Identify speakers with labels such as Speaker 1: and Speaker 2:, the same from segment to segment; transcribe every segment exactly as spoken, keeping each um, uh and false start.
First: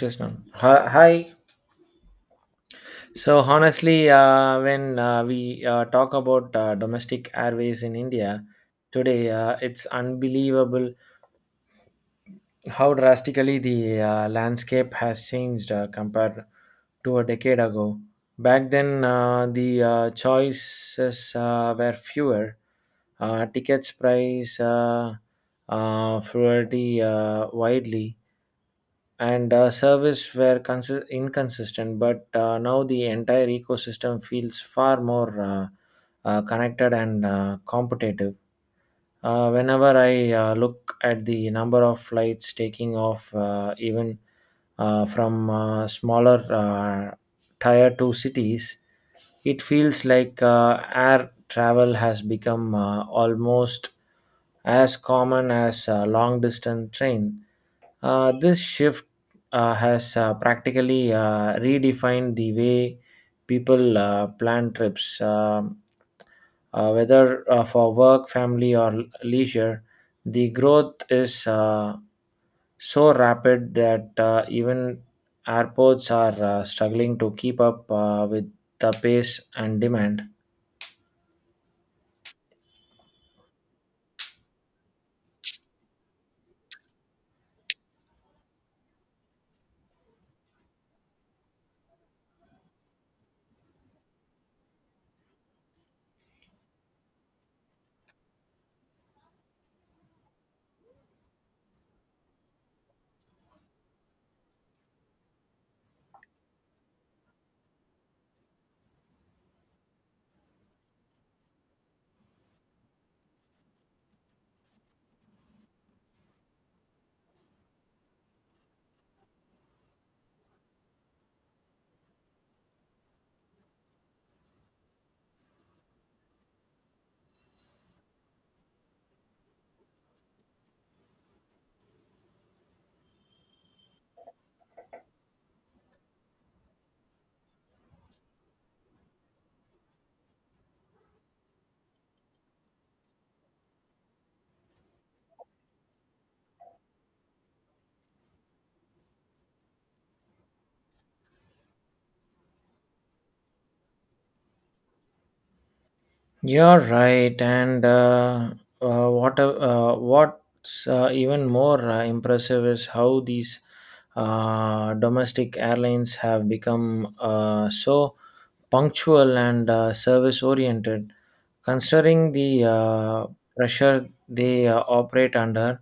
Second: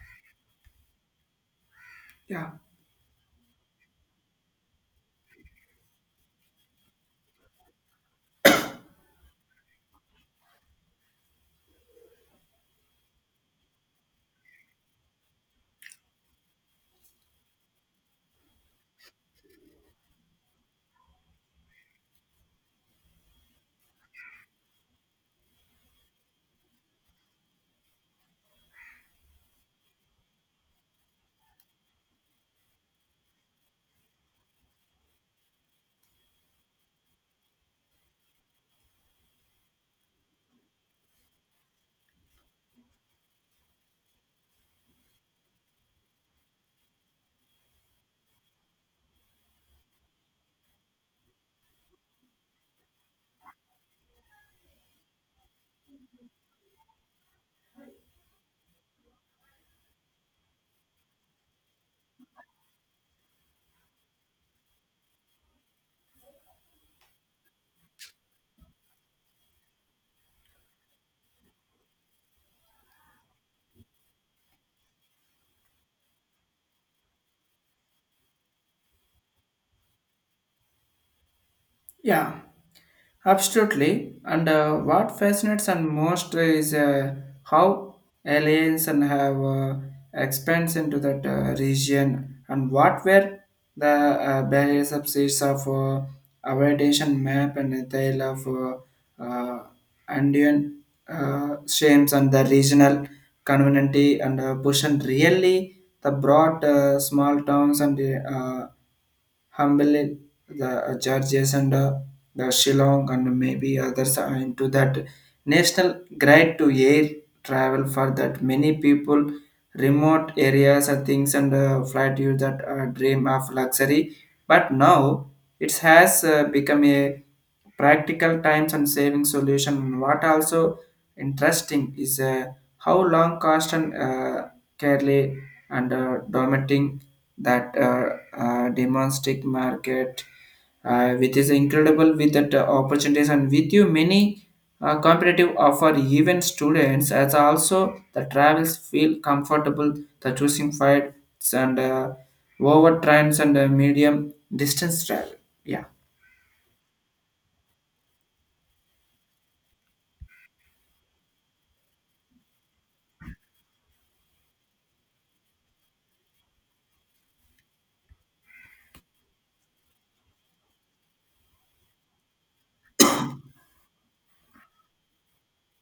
Speaker 1: Just now. Hi. hi.
Speaker 2: Yeah,
Speaker 1: So honestly, uh, when uh, we uh, talk about uh, domestic airways in India today, uh, it's unbelievable how drastically the uh, landscape has changed uh, compared to a decade ago. Back then, uh, the uh, choices uh, were fewer. Uh, tickets price uh, uh, fluidity uh, widely and uh, service were consi- inconsistent, but uh, now the entire ecosystem feels far more uh, uh, connected and uh, competitive. Uh, whenever I uh, look at the number of flights taking off, uh, even uh, from uh, smaller uh, tier two cities, it feels like uh, air travel has become uh, almost as common as uh, long distance train. Uh, this shift uh, has uh, practically uh, redefined the way people uh, plan trips, um, uh, whether uh, for work, family, or leisure. The growth is uh, so rapid that uh, even airports are uh, struggling to keep up uh, with the pace and demand.
Speaker 2: yeah, absolutely. And uh, what fascinates and most is uh, how aliens and have uh, expands into that uh, region, and what were the uh, barriers of seas of uh, aviation map, and the tale of uh, uh, Andean uh, shames and the regional community, and uh, push really the broad uh, small towns and uh, Humble, the Chargers, and uh, the Shillong, and maybe others are into that national grade to air travel for that many people, remote areas and things, and uh, flight you that uh, dream of luxury, but now it has uh, become a practical times and saving solution. What also interesting is uh, how long cost and uh, clearly and uh, dominating that uh, uh, domestic market, uh, which is incredible with that uh, opportunities, and with you many uh, competitive offer, even students as also the travels feel comfortable the choosing flights and uh, over trends and uh, medium distance travel. Yeah.
Speaker 1: You're right, and uh, uh, what uh, what's uh, even more uh, impressive is how these uh, domestic airlines have become uh, so punctual and uh, service oriented. Considering the uh, pressure they uh, operate under,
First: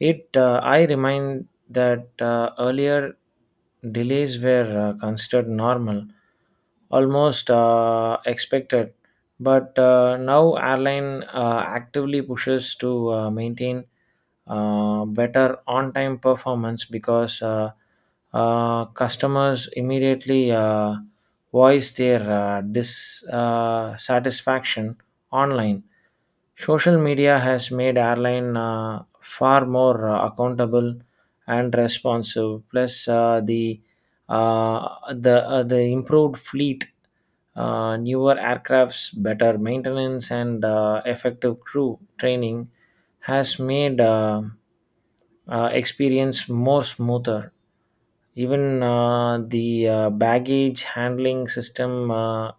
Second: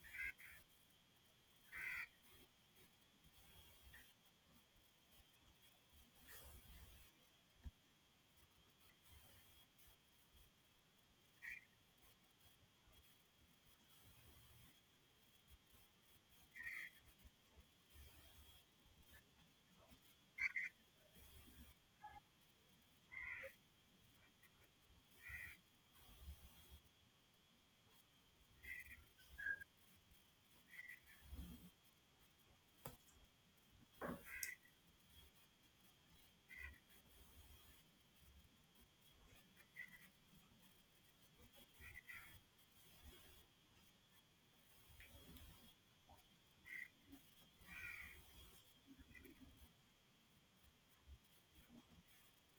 Speaker 1: it uh, I remind that uh, earlier delays were uh, considered normal, almost uh, expected, but uh, now airline uh, actively pushes to uh, maintain uh, better on-time performance because uh, uh, customers immediately uh, voice their uh, dissatisfaction online. Social media has made airline uh, far more uh, accountable and responsive. Plus, uh, the uh, the uh, the improved fleet, uh, newer aircrafts, better maintenance, and uh, effective crew training has made uh, uh, experience more smoother. Even uh, the uh, baggage handling system uh,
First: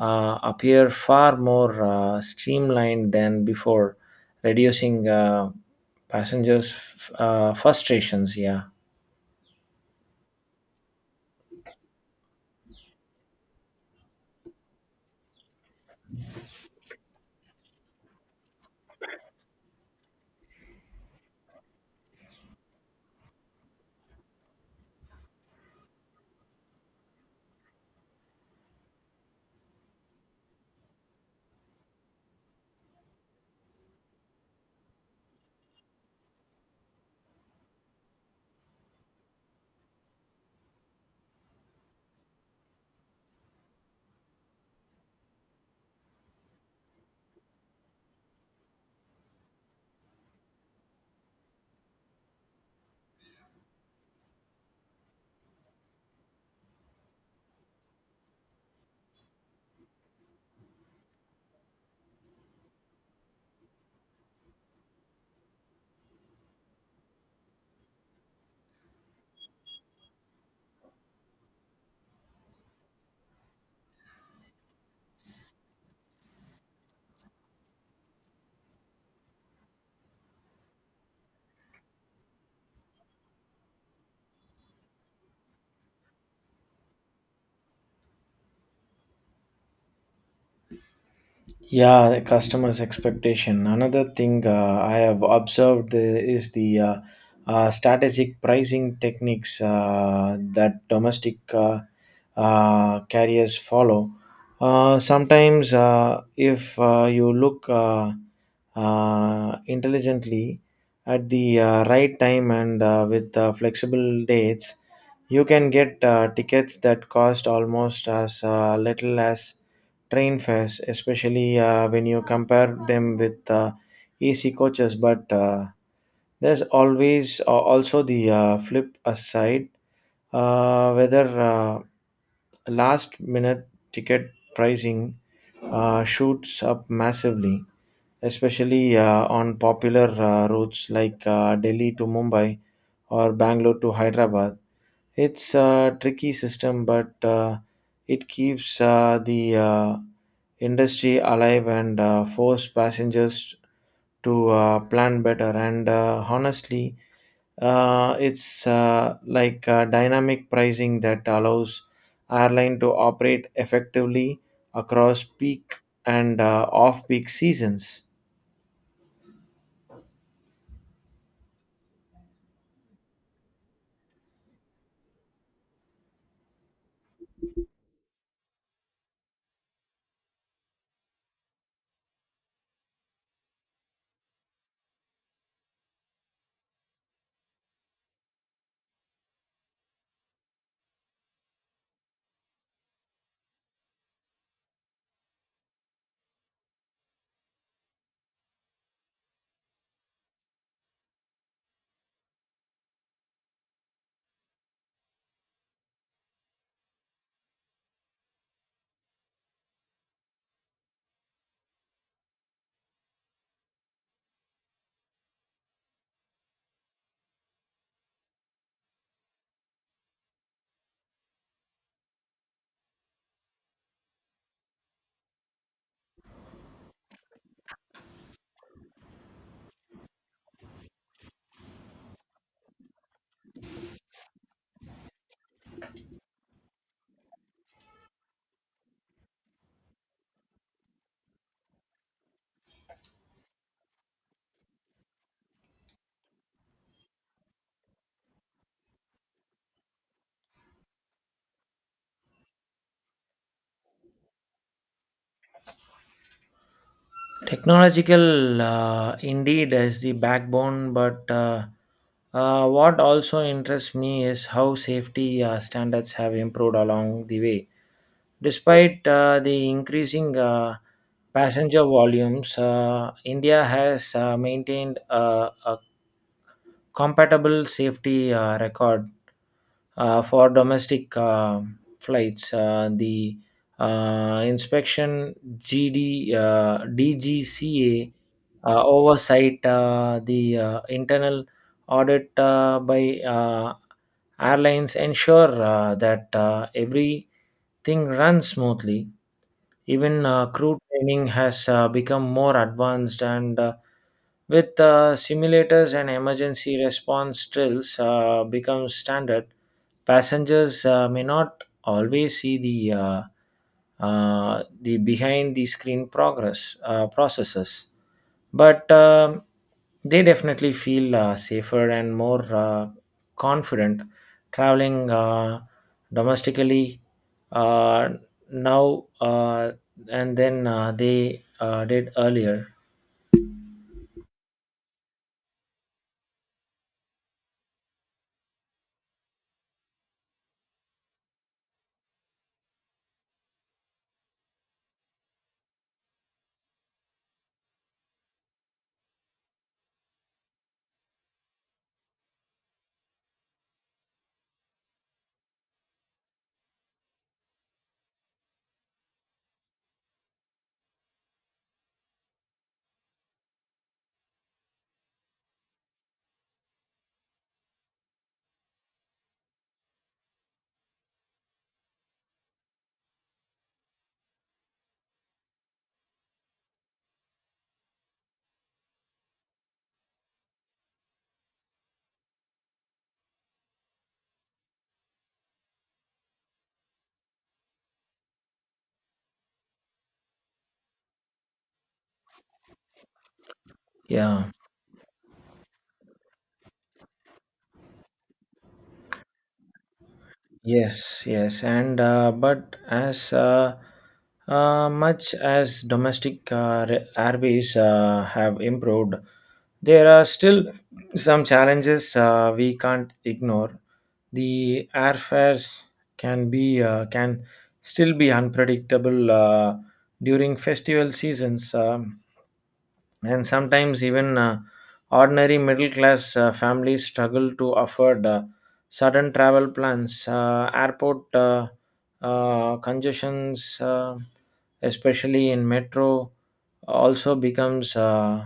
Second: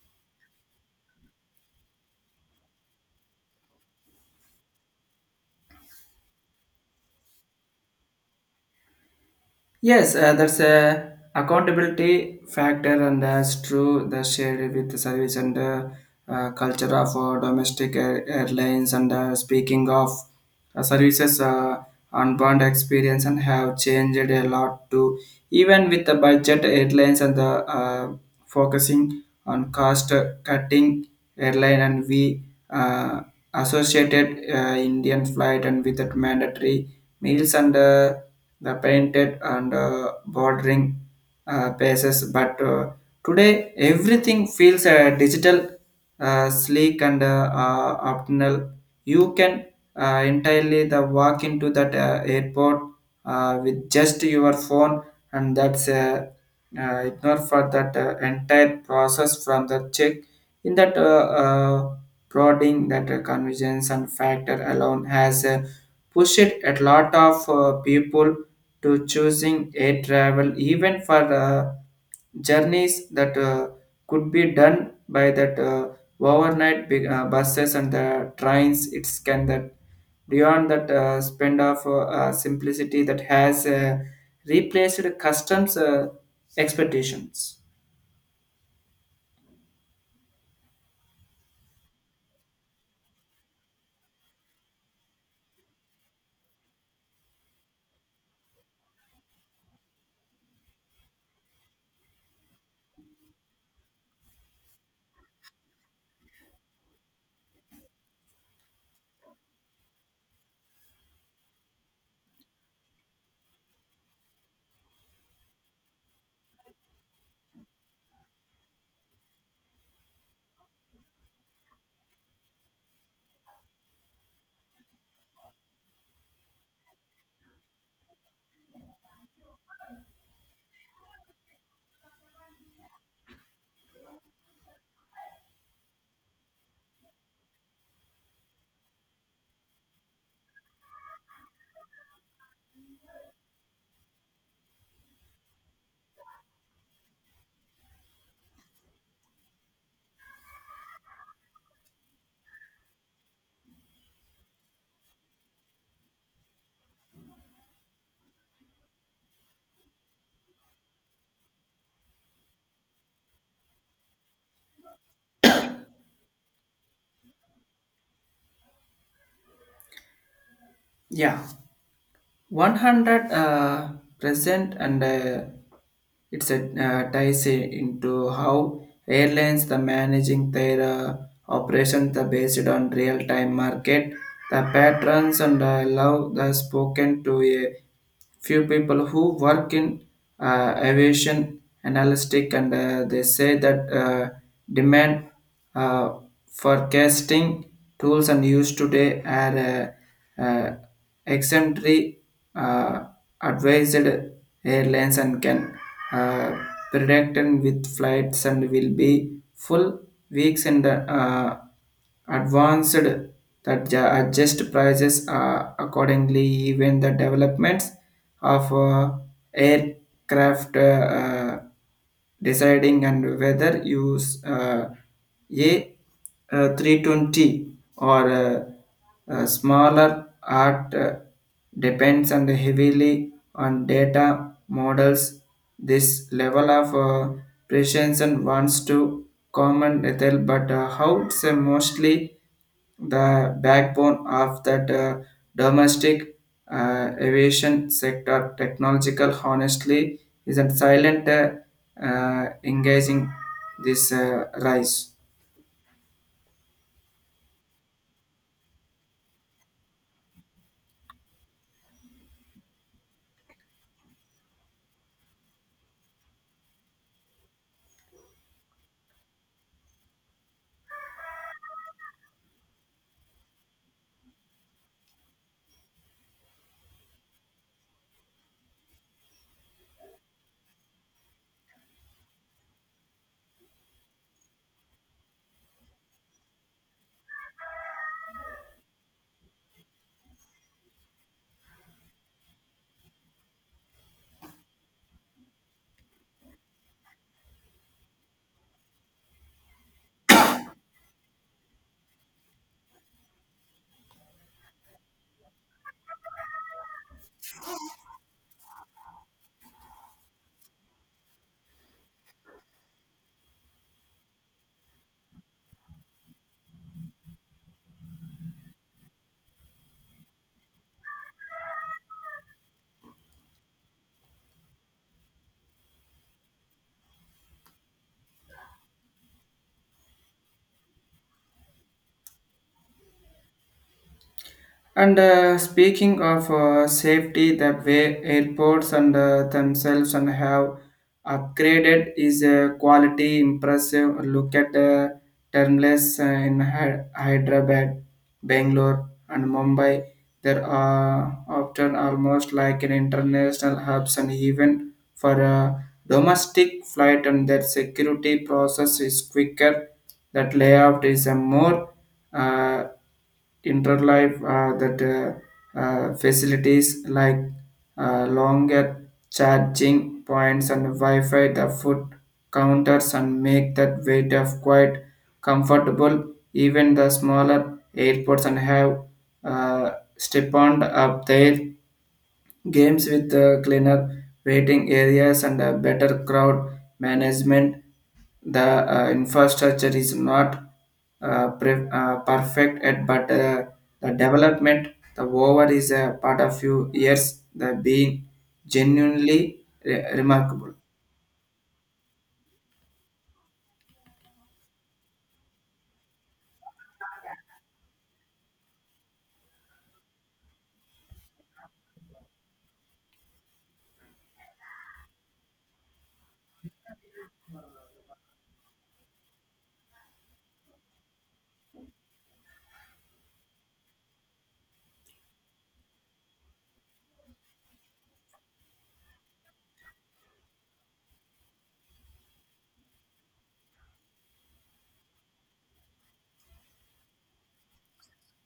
Speaker 1: uh, appear far more uh, streamlined than before, reducing uh, passengers' f- uh, frustrations. Yeah.
Speaker 2: Yes, uh, that's a accountability factor, and that's true. That shared with the service and uh, uh, culture of uh, domestic air- airlines. And uh, speaking of uh, services, uh, unbound experience and have changed a lot too. Even with the budget airlines and the uh, focusing on cost cutting airline, and we uh, associated uh, Indian flight, and with that mandatory meals and. Uh, The painted and uh, bordering uh, bases. But uh, today, everything feels uh, digital, uh, sleek, and uh, uh, optional. You can uh, entirely the walk into that uh, airport uh, with just your phone, and that's uh, uh, ignore for that uh, entire process from the check in that uh, uh, prodding that uh, convenience and factor alone has uh, pushed a lot of uh, people to choosing a travel even for uh, journeys that uh, could be done by that uh, overnight big, uh, buses and the trains. It's can that beyond that uh, spend of uh, uh, simplicity that has uh, replaced customs uh, expectations.
Speaker 1: Yeah, the customers' expectation. Another thing uh, I have observed uh, is the uh, uh, strategic pricing techniques uh, that domestic uh, uh, carriers follow. Uh, sometimes, uh, if uh, you look uh, uh, intelligently at the uh, right time and uh, with uh, flexible dates, you can get uh, tickets that cost almost as uh, little as train fares, especially uh, when you compare them with uh, A C coaches. But uh, there's always uh, also the uh, flip aside, uh, whether uh, last minute ticket pricing uh, shoots up massively, especially uh, on popular uh, routes like uh, Delhi to Mumbai or Bangalore to Hyderabad. It's a tricky system, but uh, it keeps uh, the uh, industry alive and uh, force passengers to uh, plan better. And uh, honestly, uh, it's uh, like uh, dynamic pricing that allows airline to operate effectively across peak and uh, off-peak seasons.
Speaker 2: Yeah. 100 uh, percent, and uh, it's a uh, ties into how airlines the managing their uh, operations the based on real time market, the patrons, and uh, love the spoken to a few people who work in uh, aviation analytic, and uh, they say that uh, demand uh, forecasting tools and used today are uh, uh, exemplary uh, advised airlines and can uh, predict and with flights and will be full weeks in the uh, advanced, that ju- adjust prices uh, accordingly, even the developments of uh, aircraft uh, uh, deciding and whether use uh, a uh, three twenty or uh, uh, smaller art uh, depends on the heavily on data models. This level of uh, precision wants to common lethal, but uh, how it's uh, mostly the backbone of that uh, domestic uh, aviation sector. Technological, honestly, is a silent uh, uh, engaging this uh, rise.
Speaker 1: Technological uh, indeed is the backbone, but uh, uh, what also interests me is how safety uh, standards have improved along the way. Despite uh, the increasing uh, passenger volumes, uh, India has uh, maintained uh, a, compatible safety uh, record uh, for domestic uh, flights. Uh, the uh, inspection G D uh, D G C A uh, oversight, uh, the uh, internal audit uh, by uh, airlines ensure uh, that uh, everything runs smoothly. Even uh, crew training has uh, become more advanced, and uh, with uh, simulators and emergency response drills uh, become standard, passengers uh, may not always see the uh, uh, the behind the screen progress uh, processes, but um, they definitely feel uh, safer and more uh, confident traveling uh, domestically uh, now uh, and then uh, they uh, did earlier.
Speaker 2: And uh, speaking of uh, safety, the way airports and uh, themselves and have upgraded is a quality impressive. Look at the terminals uh, in Hy- Hyderabad, Bangalore, and Mumbai. There are often almost like an international hubs, and even for a domestic flight, and their security process is quicker. That layout is a more uh, interlife uh, that uh, uh, facilities like uh, longer charging points and Wi-Fi, the food counters, and make that weight of quite comfortable. Even the smaller airports and have uh, stepped up there Games with uh, cleaner waiting areas and uh, better crowd management. The uh, infrastructure is not uh, pre- uh, perfect yet, but uh, the
Speaker 1: Yeah.
Speaker 2: development, the over is a part of few years, the being genuinely re- remarkable.
Speaker 1: Yes, yes, and uh, but as uh, uh, much as domestic uh, re- airways uh, have improved, there are still some challenges uh, we can't ignore. The airfares can be uh, can still be unpredictable uh, during festival seasons. Um and sometimes even uh, ordinary middle class uh, families struggle to afford uh, sudden travel plans. Uh, airport uh, uh, congestions, uh, especially in metro, also becomes uh,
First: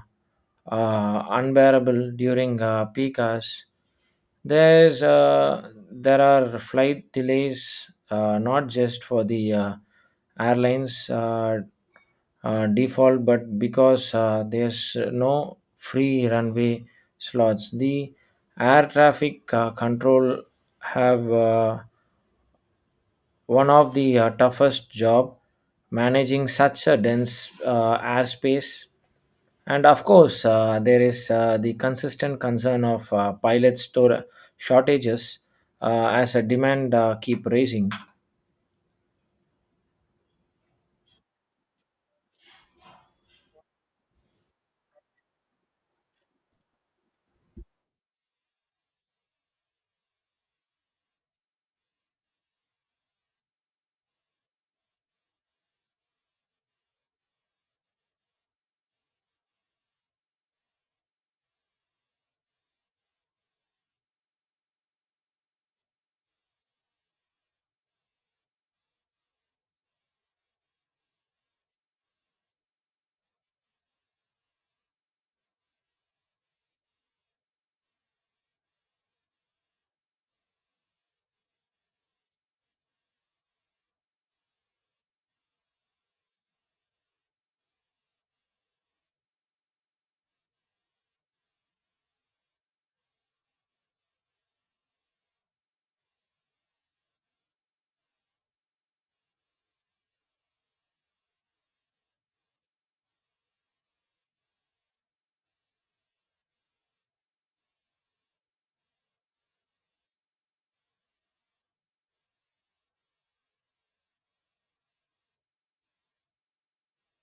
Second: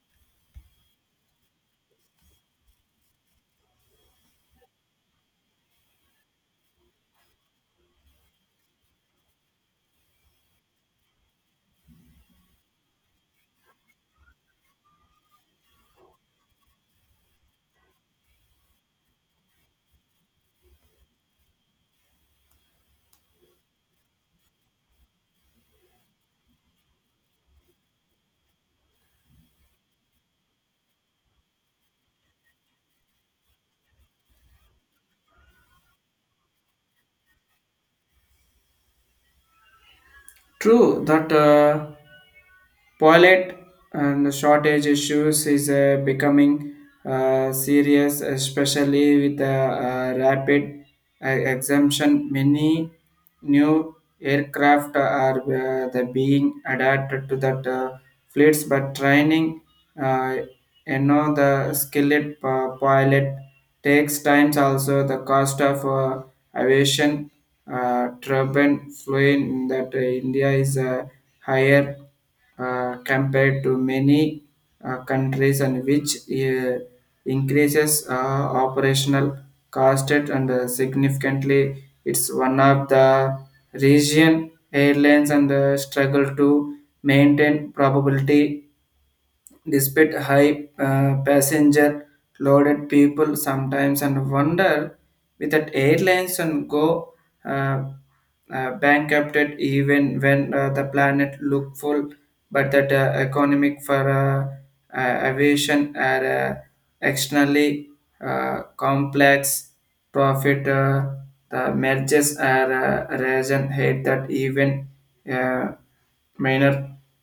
Speaker 1: uh, unbearable during uh, peak hours. There's uh, there are flight delays, uh, not just for the uh, airlines uh, uh, default, but because uh, there's no free runway slots, the air traffic uh, control have uh, one of the uh, toughest job managing such a dense uh, airspace. And of course, uh, there is uh, the consistent concern of uh, pilot store shortages uh, as a demand uh, keep raising.
Speaker 2: True that. Uh, Toilet and shortage issues is uh, becoming uh, serious, especially with the uh, rapid uh, exemption. Many new aircraft are uh, the being adapted to that uh, fleets, but training, uh, you know, the skilled uh, pilot takes times. Also, the cost of uh, aviation uh, turbine flying in that uh, India is uh, higher uh, compared to many uh, countries, and which uh, increases uh, operational cost, and uh, significantly it's one of the region airlines, and uh, struggle to maintain probability despite high uh, passenger loaded. People sometimes and wonder with that airlines and go uh, uh, bankrupted even when uh, the planet looked full, but that uh, economic for uh, uh, aviation are uh, externally uh, complex profit. Uh, the mergers are uh, reason hate that even uh, minor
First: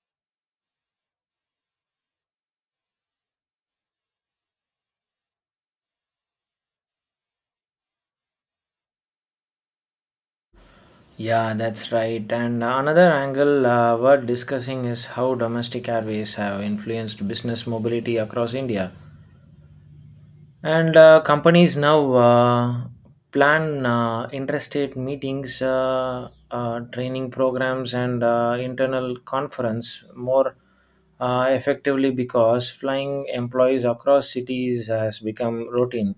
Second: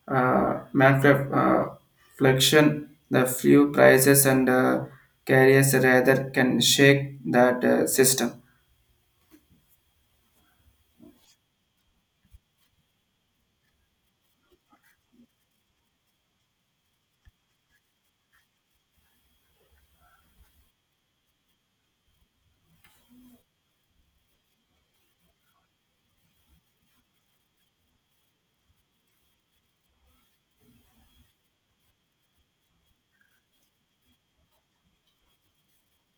Speaker 2: uh, manufacture, uh, fluctuation, the fuel prices, and uh, carriers rather can shake that uh, system.
Speaker 1: Yeah, that's right. And another angle uh, worth discussing is how domestic airways have influenced business mobility across India. And uh, companies now uh, plan uh, interstate meetings, uh, uh, training programs, and uh, internal conference more uh, effectively because flying employees across cities has become routine.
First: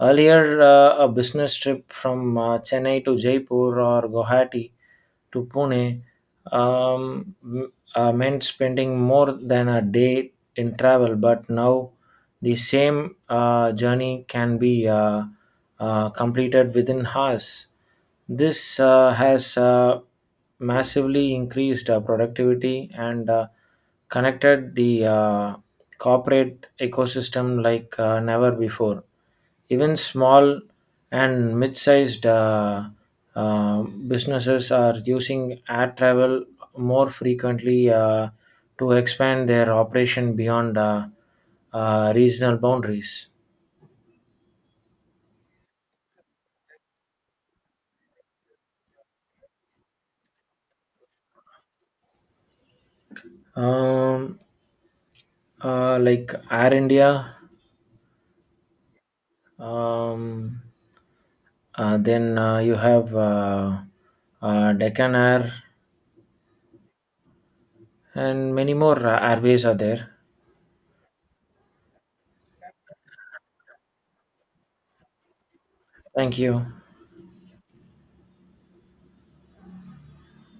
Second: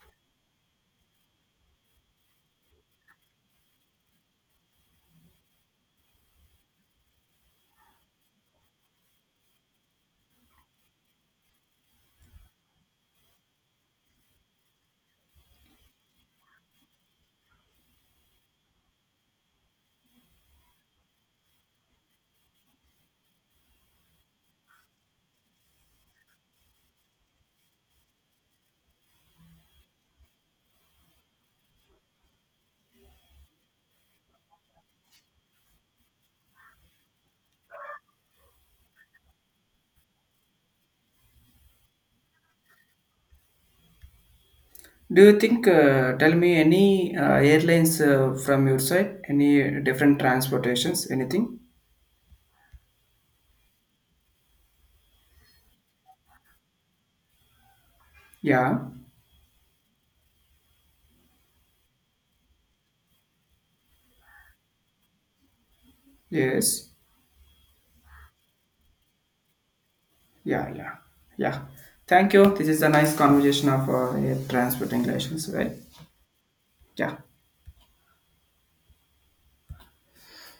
Speaker 1: Earlier, uh, a business trip from uh, Chennai to Jaipur or Guwahati to Pune um, m- uh, meant spending more than a day in travel, but now the same uh, journey can be uh, uh, completed within hours. This uh, has uh, massively increased uh, productivity and uh, connected the uh, corporate ecosystem like uh, never before. Even small and mid-sized uh, uh, businesses are using ad travel more frequently uh, to expand their operation beyond uh, uh, regional boundaries.
Speaker 2: Do you think, uh, tell me any uh, airlines uh, from your side, any different transportations, anything?
Speaker 1: Um, uh, like Air India,
Speaker 2: Yeah,
Speaker 1: um, uh, then uh, you have uh, uh, Deccan Air,
Speaker 2: yes,
Speaker 1: and many more uh, airways are there.
Speaker 2: yeah, yeah, yeah. Thank you. This is a nice conversation of uh, air transport relations, right?
Speaker 1: Thank you.
Speaker 2: Yeah.